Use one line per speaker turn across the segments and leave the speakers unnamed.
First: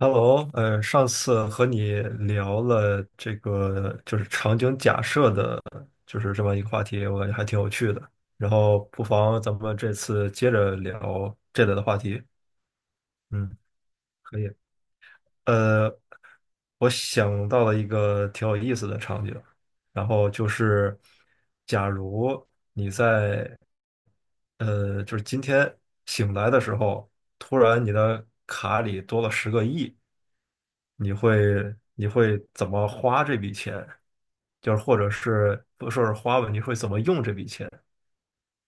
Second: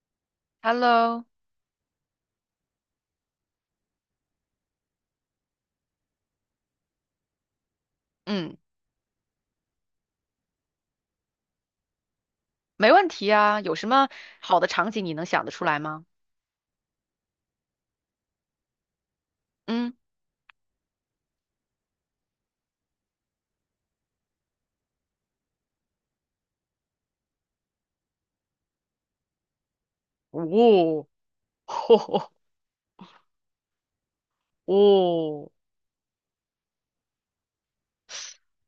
Hello，上
Hello，
次和你聊了这个就是场景假设的，就是这么一个话题，我感觉还挺有趣的。然
嗯，
后不妨咱们这次接着聊这类的话题。
没问题
嗯，
啊。有什么
可以。
好的场景你能想得出来
呃，
吗？
我想到了一个挺有意思的场景，
嗯，
然后就是，假如你在就是今天醒来的时候，突然你的卡里多了十个亿。
哦，
你会 你
吼
会怎么花这笔钱？就是或者
哦，
是不说是花吧，你会怎么用这笔钱？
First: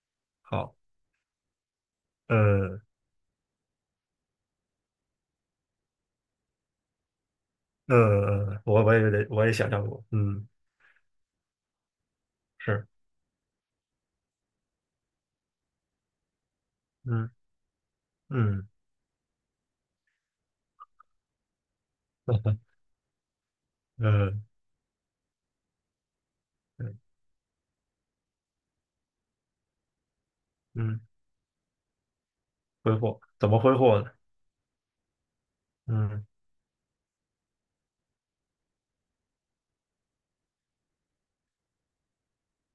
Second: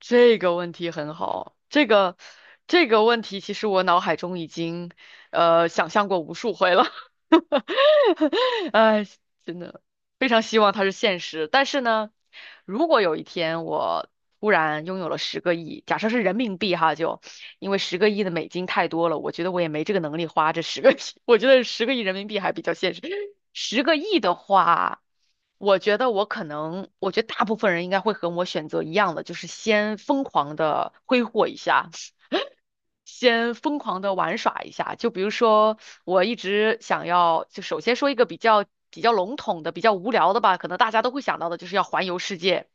这个问
好，
题很好。这个
嗯
这个问题，其实我脑海中已经想象过无数回了。
嗯，我我
哎，
也得我也
真
想
的
象过，
非常
嗯，
希望它是现实。但是呢，
是，
如果有一天我突然拥有了十个亿，假设是人民币哈，就。
嗯
因为十个亿的美金
嗯
太多了，我觉得我也没这个能力花这十个亿，我觉得10亿人民币还比较现实。十个亿的
嗯
话，
嗯
我觉得大部分人应该会和我选择一样的，就是先疯狂 的
嗯，
挥霍一下。
挥霍怎
先
么挥
疯狂
霍呢？
的玩耍一下。就比如说，我
嗯
一直想要，就首先说一个比较笼统的、比较无聊的吧，可能大家都会想到的，就是要环游世界，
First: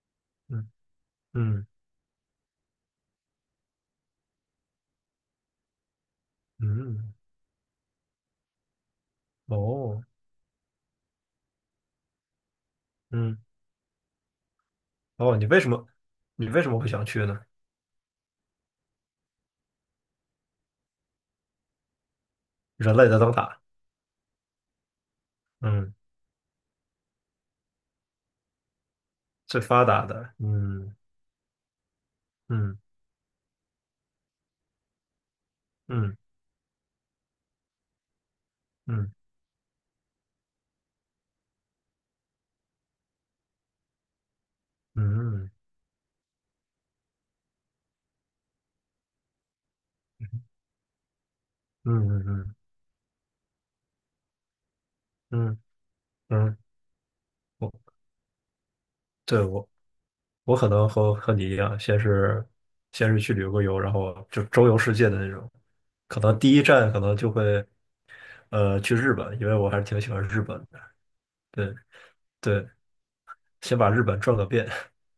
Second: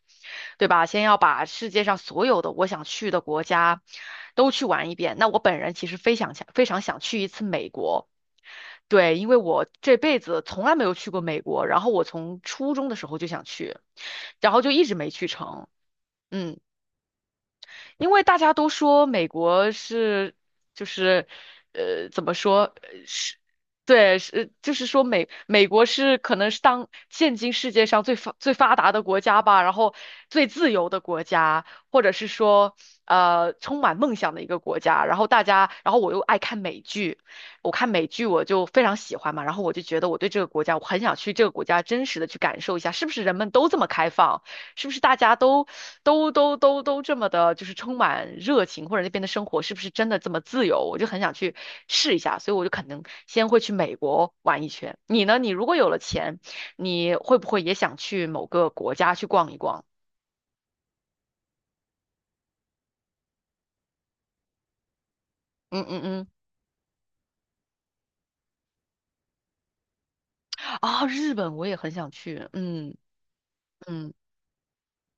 对
嗯
吧？先要把
嗯
世界上所有的我想去的国家都去玩一遍。那我本人其实非常想
嗯，
去一次美国。对，因为我这
哦，
辈子从来没有去过美国，然后我从初中的时候就
嗯
想去，然后就一直没去
哦，你为
成。
什么你
嗯。
为什么会想去呢？
因为大家都说美国是就是怎么说
人类的灯
是。
塔，
对，是就是说美国
嗯，
是可能是当现今世界上最发达的国家
最
吧，然
发
后
达的，
最自由
嗯
的国家，或者是说
嗯
充满梦想的一个国家。然后大家，然后我
嗯
又爱看美剧，我看美剧我就非常
嗯
喜欢嘛，然后我就觉得我对这个国家，我很想去这个国家真实的去感受一下，是不是人们都这么开放，是不是大家
嗯
都这么的，就是充满热情，或者那边的生活是不是真的这么自由？我就很想去
嗯嗯
试一
嗯
下，所
嗯
以我就可能先会去美国玩一圈。你
嗯
呢？你如果有了钱，
嗯嗯。
你会不会也
我
想去某个国家去
对
逛一
我
逛？
我可能和你一样，先是去旅个游，然后就周游世界的那种。
嗯嗯
可
嗯，
能第一站可能就会去日本，因为我还是挺喜欢日本的。
啊，日本我
对
也很想去。
对，
嗯
先把日
嗯
本转个遍，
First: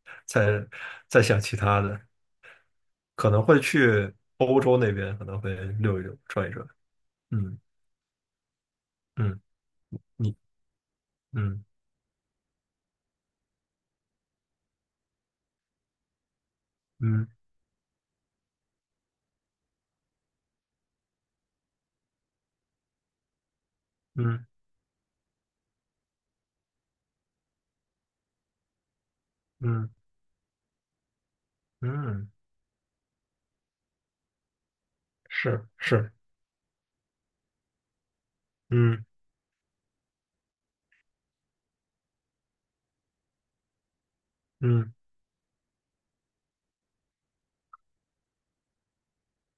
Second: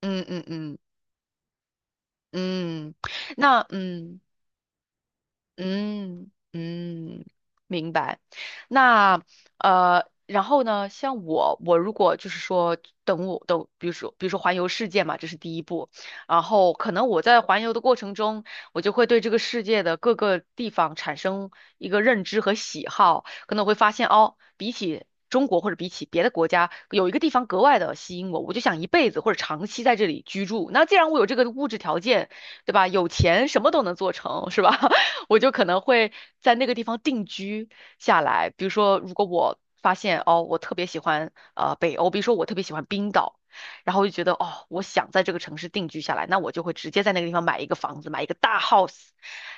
嗯 嗯
再
嗯
再想其他的。
嗯，嗯
可能会
那
去
嗯。
欧洲那边，可能会溜一溜，
嗯
转一转。
嗯，
嗯
明白。那
嗯，你
然后呢，像我，
嗯
我如果就是说等我等，比如说环游世界嘛，这是第一步。然后可能我
嗯
在环游的过程中，我就会对这个世界的各个地方产生一个认知和喜好，可能我会发现哦，
嗯
比起中国或者比起别的国家，有一个地方格外的吸引我，我就想一辈子或者长期
嗯
在这里居住。那既然我有这个物质条
嗯，
件，对吧？有钱什么都能做成，是吧？我就可
是
能
是，
会在那个地方定居下来。比如说，
嗯
如果我发现哦，我特别喜欢北欧，比如说我特别喜欢冰岛，然后我就觉得哦，我
嗯
想在这个城市定居下来，那我就会直接在那个地方买一个房子，买一个大 house，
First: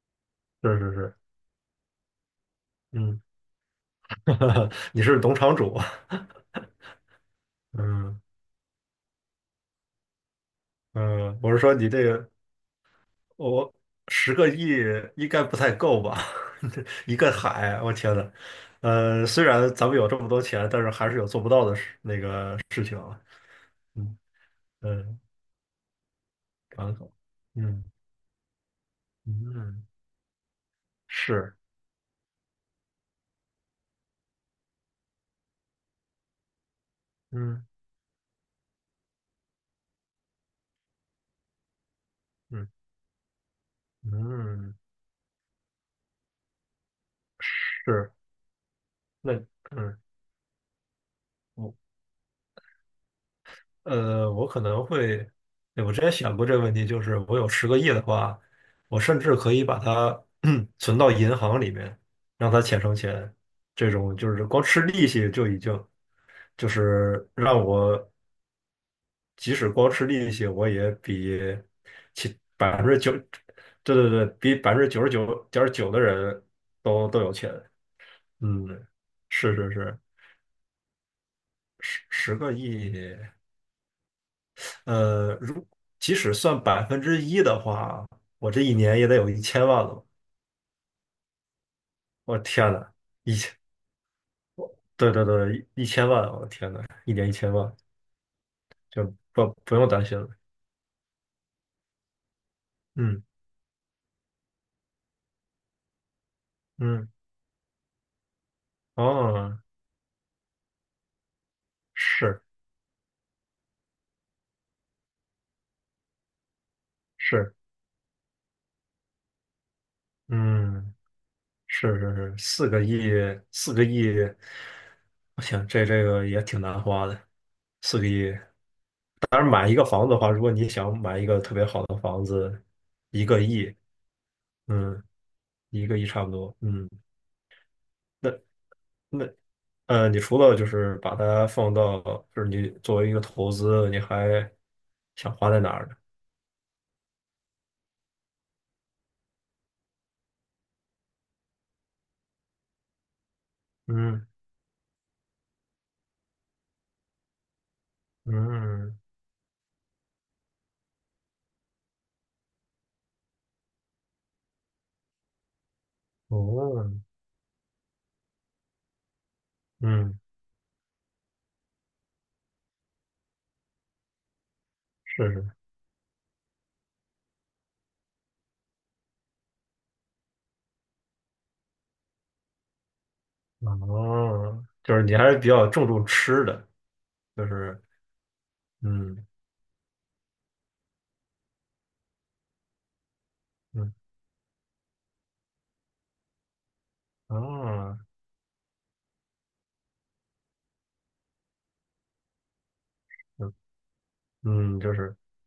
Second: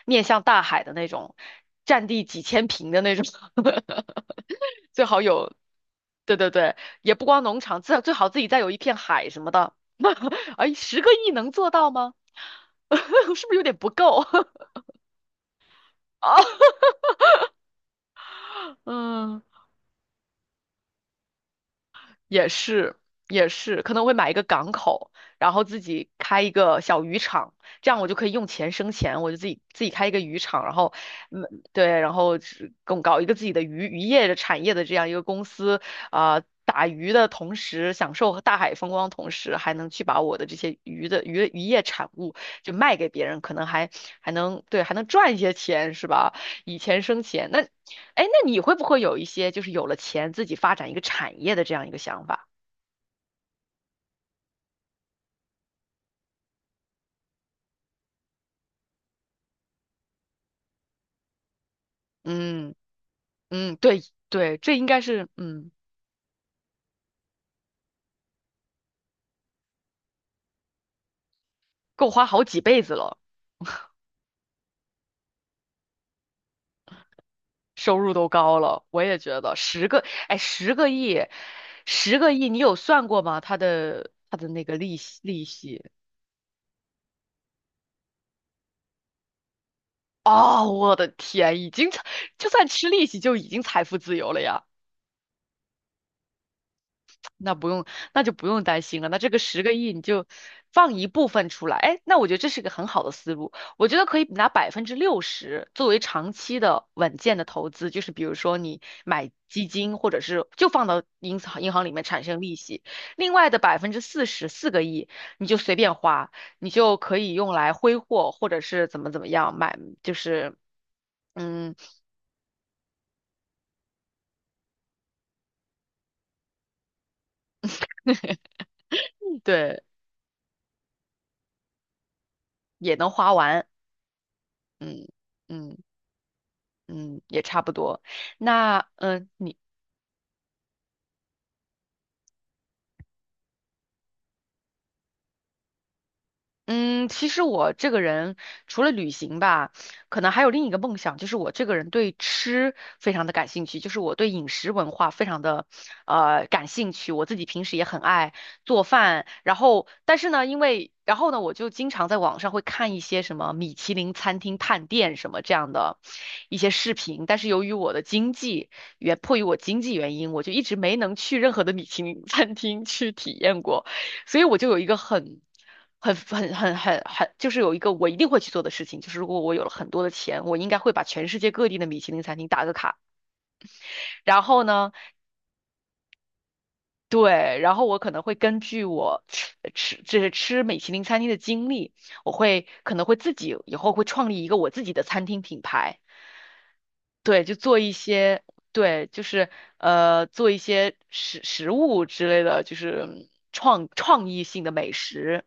面向大
是
海的
是
那
是，
种，占地几千平的那
嗯，
种，
你
最
是
好
农
有。
场主。
对对对，也不光农场，最最
嗯
好自己再有一片海什么的。哎，10亿
嗯，
能
我是
做
说你
到
这
吗？
个，
是不是有
我
点不够？
十个 亿应该不太够吧？
哦，
一个海，我天呐，
嗯，
虽然咱们有这么多钱，但是还是有做不到的事那
也
个事
是，
情啊
也是，可能我会
嗯
买一个港口，
嗯，
然后自己开一个
港
小
口，
渔场，
嗯
这样我就可以用钱生钱，我就自己
嗯
自己开一个渔场，然后，嗯，
是，
对，然后是搞一个自己的渔业的产业的这样一个公司，啊、打鱼的同
嗯
时享受大海风光，同时还能去把我的这些鱼的渔业产物
嗯
就卖给别人，可能还还能
嗯
对还能赚一些钱，是吧？以钱生钱，那
是，
哎，那你会不会有一
那
些就是有了
嗯，
钱自己发展一个产业的这
我
样一个想法？
我可能会，对我之前想过这个问题，就是我有十个亿的话，我甚至可以把它 存到银行里面，让它
嗯
钱生钱。
嗯，
这
对
种就是
对，
光
这
吃
应该
利
是
息就已
嗯，
经，就是让我即使光吃利息，我也比
够花
其
好几辈
百分
子
之九，
了，
对对对，比99.9%的人都有钱。
收入都高
嗯，
了，我也觉得
是是是，
十个亿，
十
十个
十
亿，
个
你有
亿。
算过吗？它的那个
呃，
利
如
息
即使算1%的话，我这一年也得有一千万了。
哦，我的天，已经
我
就算
天
吃
呐，
利息
一
就已
千，
经财富自由了呀。
对对对，一千万！我天呐，一年一千
那不
万，
用，那就不用担心
就
了。那这个
不
十个
不用
亿你
担心
就
了。
放一部分出来，哎，那我觉得这是一个很好的
嗯
思路。我觉得可以拿60%作为长期的
嗯，
稳健的投资，就是比如说你买
哦，
基金，或者是就放到银行里面产生
是
利息。另外的百分之四十，4亿你就随便花，你就可以用
是，
来挥霍，或者是怎么样买，就是
嗯，
嗯，
是是是，四个亿，四个亿，我想这个也挺难花的，四个亿。当然，买一
对，
个房子的话，如果你想买一个特别好的房子，
也能
一
花
个
完，
亿，嗯，
嗯嗯
一个亿差不多，嗯。
嗯，也差不多。
那
那
那
嗯。你。
呃，你除了就是把它放到，就是你作为一个投资，你还想花在哪儿呢？
嗯，其实我这个人除了旅行吧，可能还有另一个梦想，就是我这个人对吃非常的感兴趣，就是我
嗯
对饮食文化非常的感兴趣。我自己平时也很爱做
嗯
饭，然后但是呢，因为然后呢，我就经常在网上会看一些什么米其林餐厅探店什么这样的一些
哦
视频，但是由于我的经济原迫于我经济原
嗯，
因，我就一直没能去任何的米其林餐厅去体验过。所以我就有一个
是
很、
是
就是有一个我一定会去做的事情，就是如果我有了很多的钱，我应该会把全世界各地的米其林餐厅打个卡。然后
哦，
呢，
就是你还是比较注重吃的，就
对，然
是
后我可能会根据我
嗯
就是吃米其林餐厅的经历，我可能会自己以后
嗯
会创立一个我自己的餐厅品牌，对，就做一
哦
些。对，就是做一些食物之类的，就是
嗯
创意性的
嗯，
美
就是
食。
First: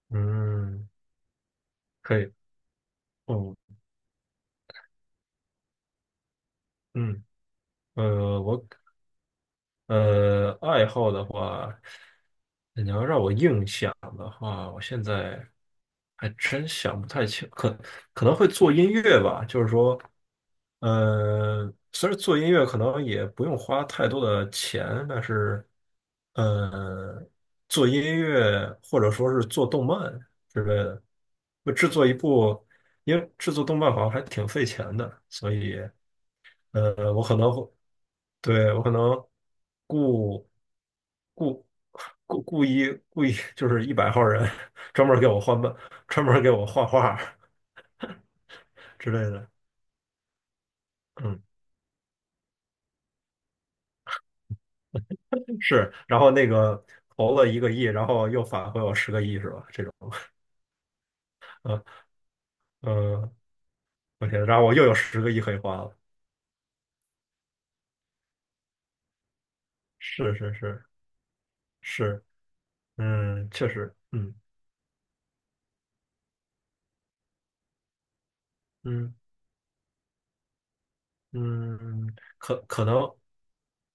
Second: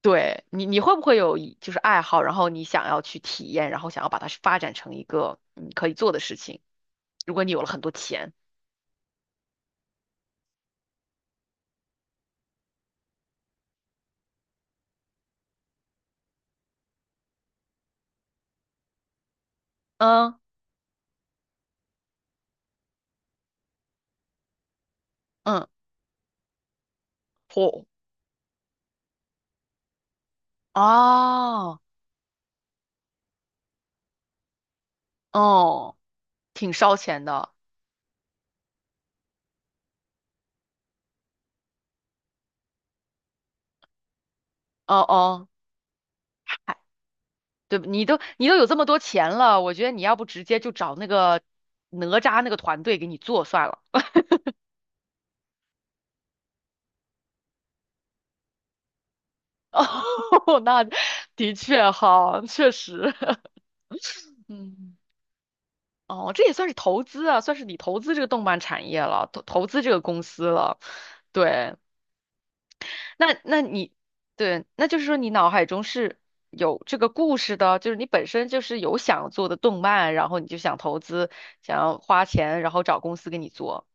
对你，你
嗯
会不会有一就是爱
可
好，
以
然后你想要去体
哦
验，然后想要把它发展成一个可以做的事情？
嗯
如果你有了很多钱，
我，爱好的话，你要让我硬想的话，我现在还真想不太清，可能会做音乐吧。就是说，
嗯
虽然做音乐可能也不用花太多的钱，但
嗯，
是，呃，
嚯
做音乐或者说是做动漫之类的，我
哦
制作一部，因为制作动漫好像还挺费钱的，所以。
哦，挺烧钱的，
对，我可能故故故意就是100号人，
哦
专门儿给我
哦，
换漫，专门儿给我
嗨，
画画儿
对，你都有这么多
之类
钱
的。
了，我觉得你要不直接就找那个
嗯，
哪吒那个团队给你做算了。
是。然后那个投了一个亿，然后又返回我十个亿，是吧？这种，
哦，那的
嗯
确哈，确实，
嗯，我天，然后我又有
嗯。
十个亿可以花了。
哦，这也算是投资啊，算是你投资这个动漫产业了，投资这个公
是
司
是
了。
是
对，
是，
那
嗯，
那
确
你
实，嗯
对，那就是说你脑海中是有这个故事的，就是你本身就是有
嗯
想做的动漫，然后你就想投资，想要
嗯，
花
可
钱，然后
可
找
能。
公司给你做。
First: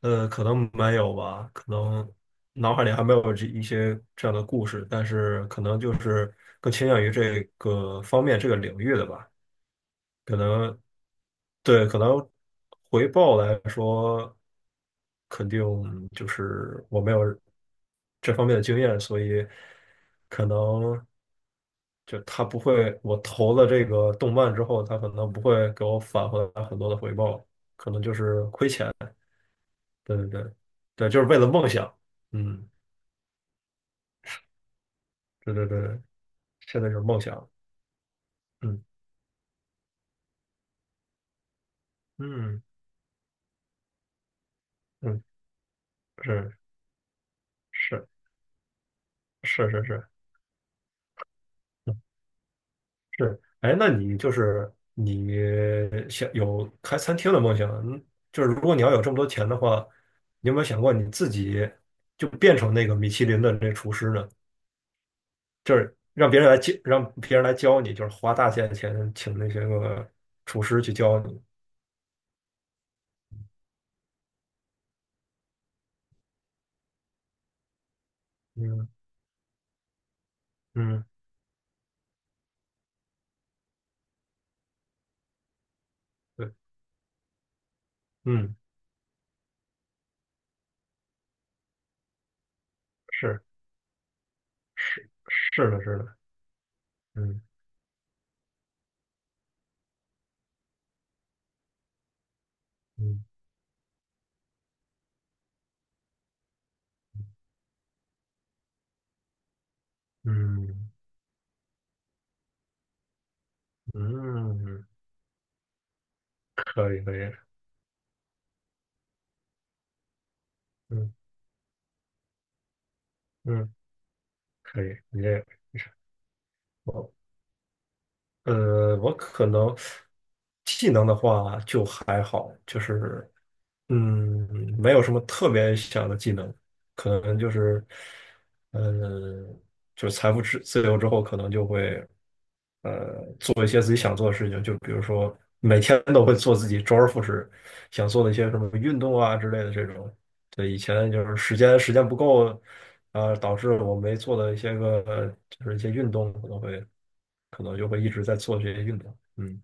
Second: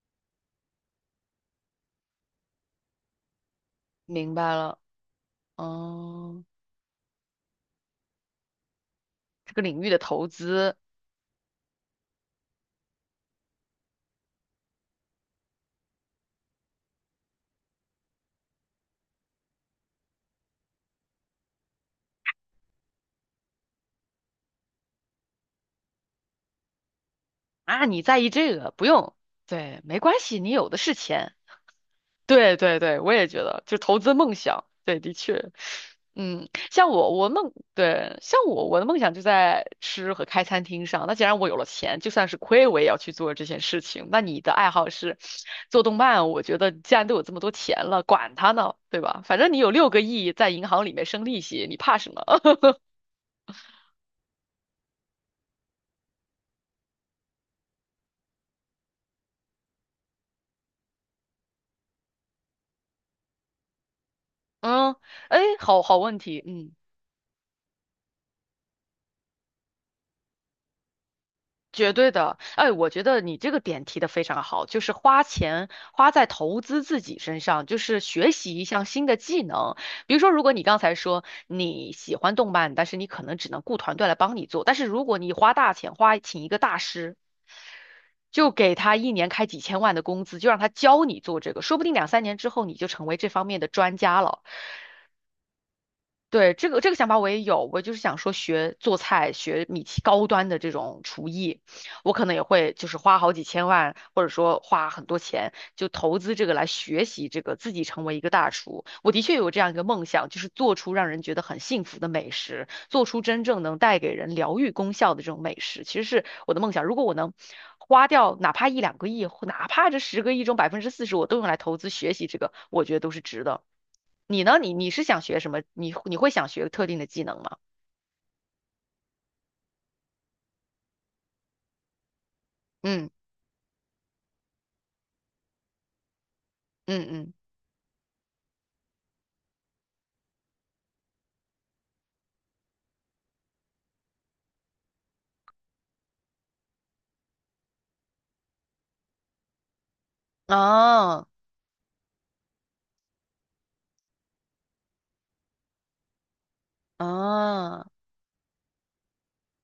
可能没有吧，可能脑海里还没有这一些这
明
样的
白
故
了，
事，但是可能就是
嗯，
更倾向于这个方面这个领域的吧。
这个领域的投
可
资
能对，可能回报来说，肯定就是我没有这方面的经验，所以可能就他不会，我投了这个动漫之后，他可能不会给我返回来很多的回报，
啊，
可能
你
就
在意
是
这
亏
个，不
钱。
用，对，没关
对对
系，你
对，
有的是
对，就是
钱。
为了梦想。
对
嗯，
对对，我也觉得，就投资梦想，对，的确，
对对对对，
嗯，
现
像
在就是
我，
梦
我
想。
梦，对，像我，我
嗯
的梦想就在吃和开餐厅上。那既然我有了钱，就算是
嗯
亏，我也要去做这件事情。那你的爱好是做动
嗯，
漫，我
是
觉得既然都有这么多钱了，
是
管它呢，对吧？反正你
是
有
是
六个
是，
亿在银行里面生利息，你怕
嗯
什么？
是。哎，那你就是你想有开餐厅的梦想？嗯，就是如果你要有这么多钱的话，你有没有想过你自己就变成那个米其林的那厨师呢？
嗯，哎，
就
好
是
好问
让别
题，
人来
嗯。
教，让别人来教你，就是花大价钱请那些个厨师去教你。
绝对的，哎，我觉得你这个点提的非常好，就是花钱花在投资自己身上，就是学习一项
嗯
新的技能。比如说，如果你刚才
嗯，
说你喜欢动漫，但是你可能只能雇团队来帮你做，但是如果你花大钱请一
对，
个大师，就
嗯，
给他一年开几千万的工资，就让他教你做这个，说不定两三年之后你就成为这
是
方面的专家了。
是是的，是的。
对，这个想法我也
嗯
有，我就是想说学做菜，学米其高端的这种厨艺，我可能也会就是花
嗯
好几千万，或者说花很多钱，就投资这个来学习这个，自己成为一个大厨。我的确有这样一个梦想，就是做
嗯
出让人觉得很幸福的美食，做出真正能带给人疗愈
嗯，
功效的这种美食，其实是我的梦想。如
可以
果我
可
能
以，
花掉哪怕一两个亿，哪怕这十个亿中百分之四
嗯
十，我都用来投资学习这个，我觉得都是值的。
嗯
你呢？你
可以，
你是
你
想学
这
什么？你会想学特定的
我
技能吗？
呃，我可能技能的话就还好，就
嗯
是嗯，没有什么特别想的技能，可
嗯
能就是嗯，就是财富自由之后，可能就会做一些自己想做的事情，就比如说每天都会做自己周而复始想做的一些什么运动啊之类的这种。
嗯，
对，以前就
啊
是时间不够，啊，导致我没做的一些个就是一些运动，可能就
啊，
会一直在做这些运动。嗯，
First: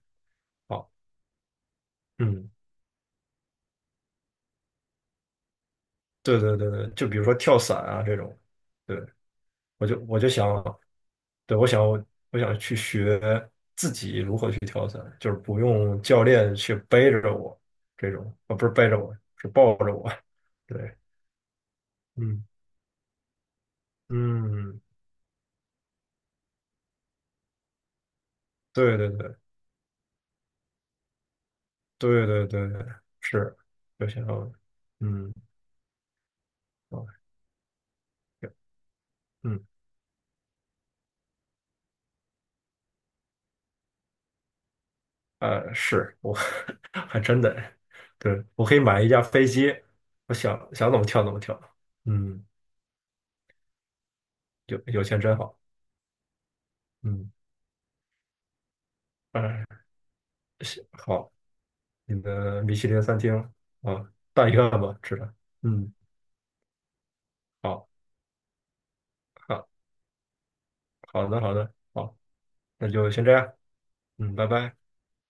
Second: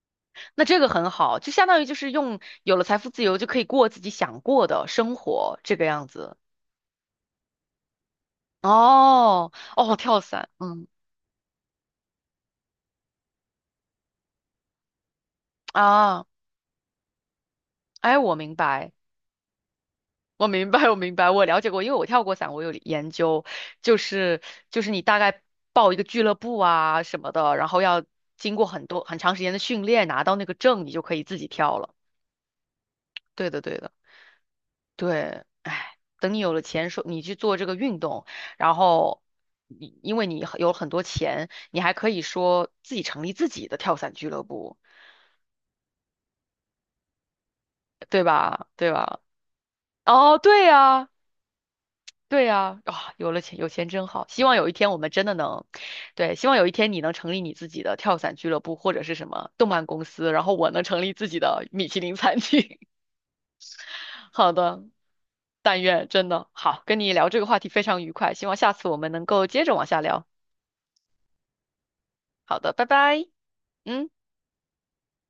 那这个
好，
很好，就相当于就是用
嗯，
有了财富自由就可以过自己想过的生活，这个样子。
对对对对，就比如说跳伞啊这种，对。
哦
我
哦，
就我
跳
就想，
伞，嗯
对，我想去学自己如何去跳伞，就是不用教
啊，
练去背着我这
哎，
种，
我明
啊，不是背
白。
着我，是抱着我。
我明白，
对，
我明白，我了解过，因为我跳过
嗯
伞，我有研究，就是
嗯，
你大概报一个俱乐部啊什么的，然后要经过很
对
多
对
很长
对
时间的训练，拿到那个证，你就可以自己跳了。
对对对对，
对
是，
的，对的，
就想要，嗯
对，哎，等你有了钱，说
啊，
你去做这个运动，然后
嗯
你因为你有很多钱，你还可以说自己成立自己的跳伞俱乐部，
是我 还真的，
对
对，我
吧？
可以
对
买一
吧？
架飞机，我
哦，
想
对
想怎么
呀、
跳怎么跳，
对
嗯，
呀，啊，有了钱，有钱真好。希望有一
有
天我
有
们
钱
真的
真好，
能，对，希望有一天你能成
嗯，
立你自己的跳伞俱乐部或者是什么
哎，
动漫公司，然后我能
行
成立自
好。
己的米其林
你
餐
的米
厅。
其林餐厅啊，大
好
一拌
的，
吧，吃的。
但
嗯，
愿真的好，跟你聊这个话题非
好，
常愉快，希望下次我们能够接
好，
着往下聊。
好的，好的，好，
好的，拜
那就先
拜。
这样。
嗯。
嗯，拜拜。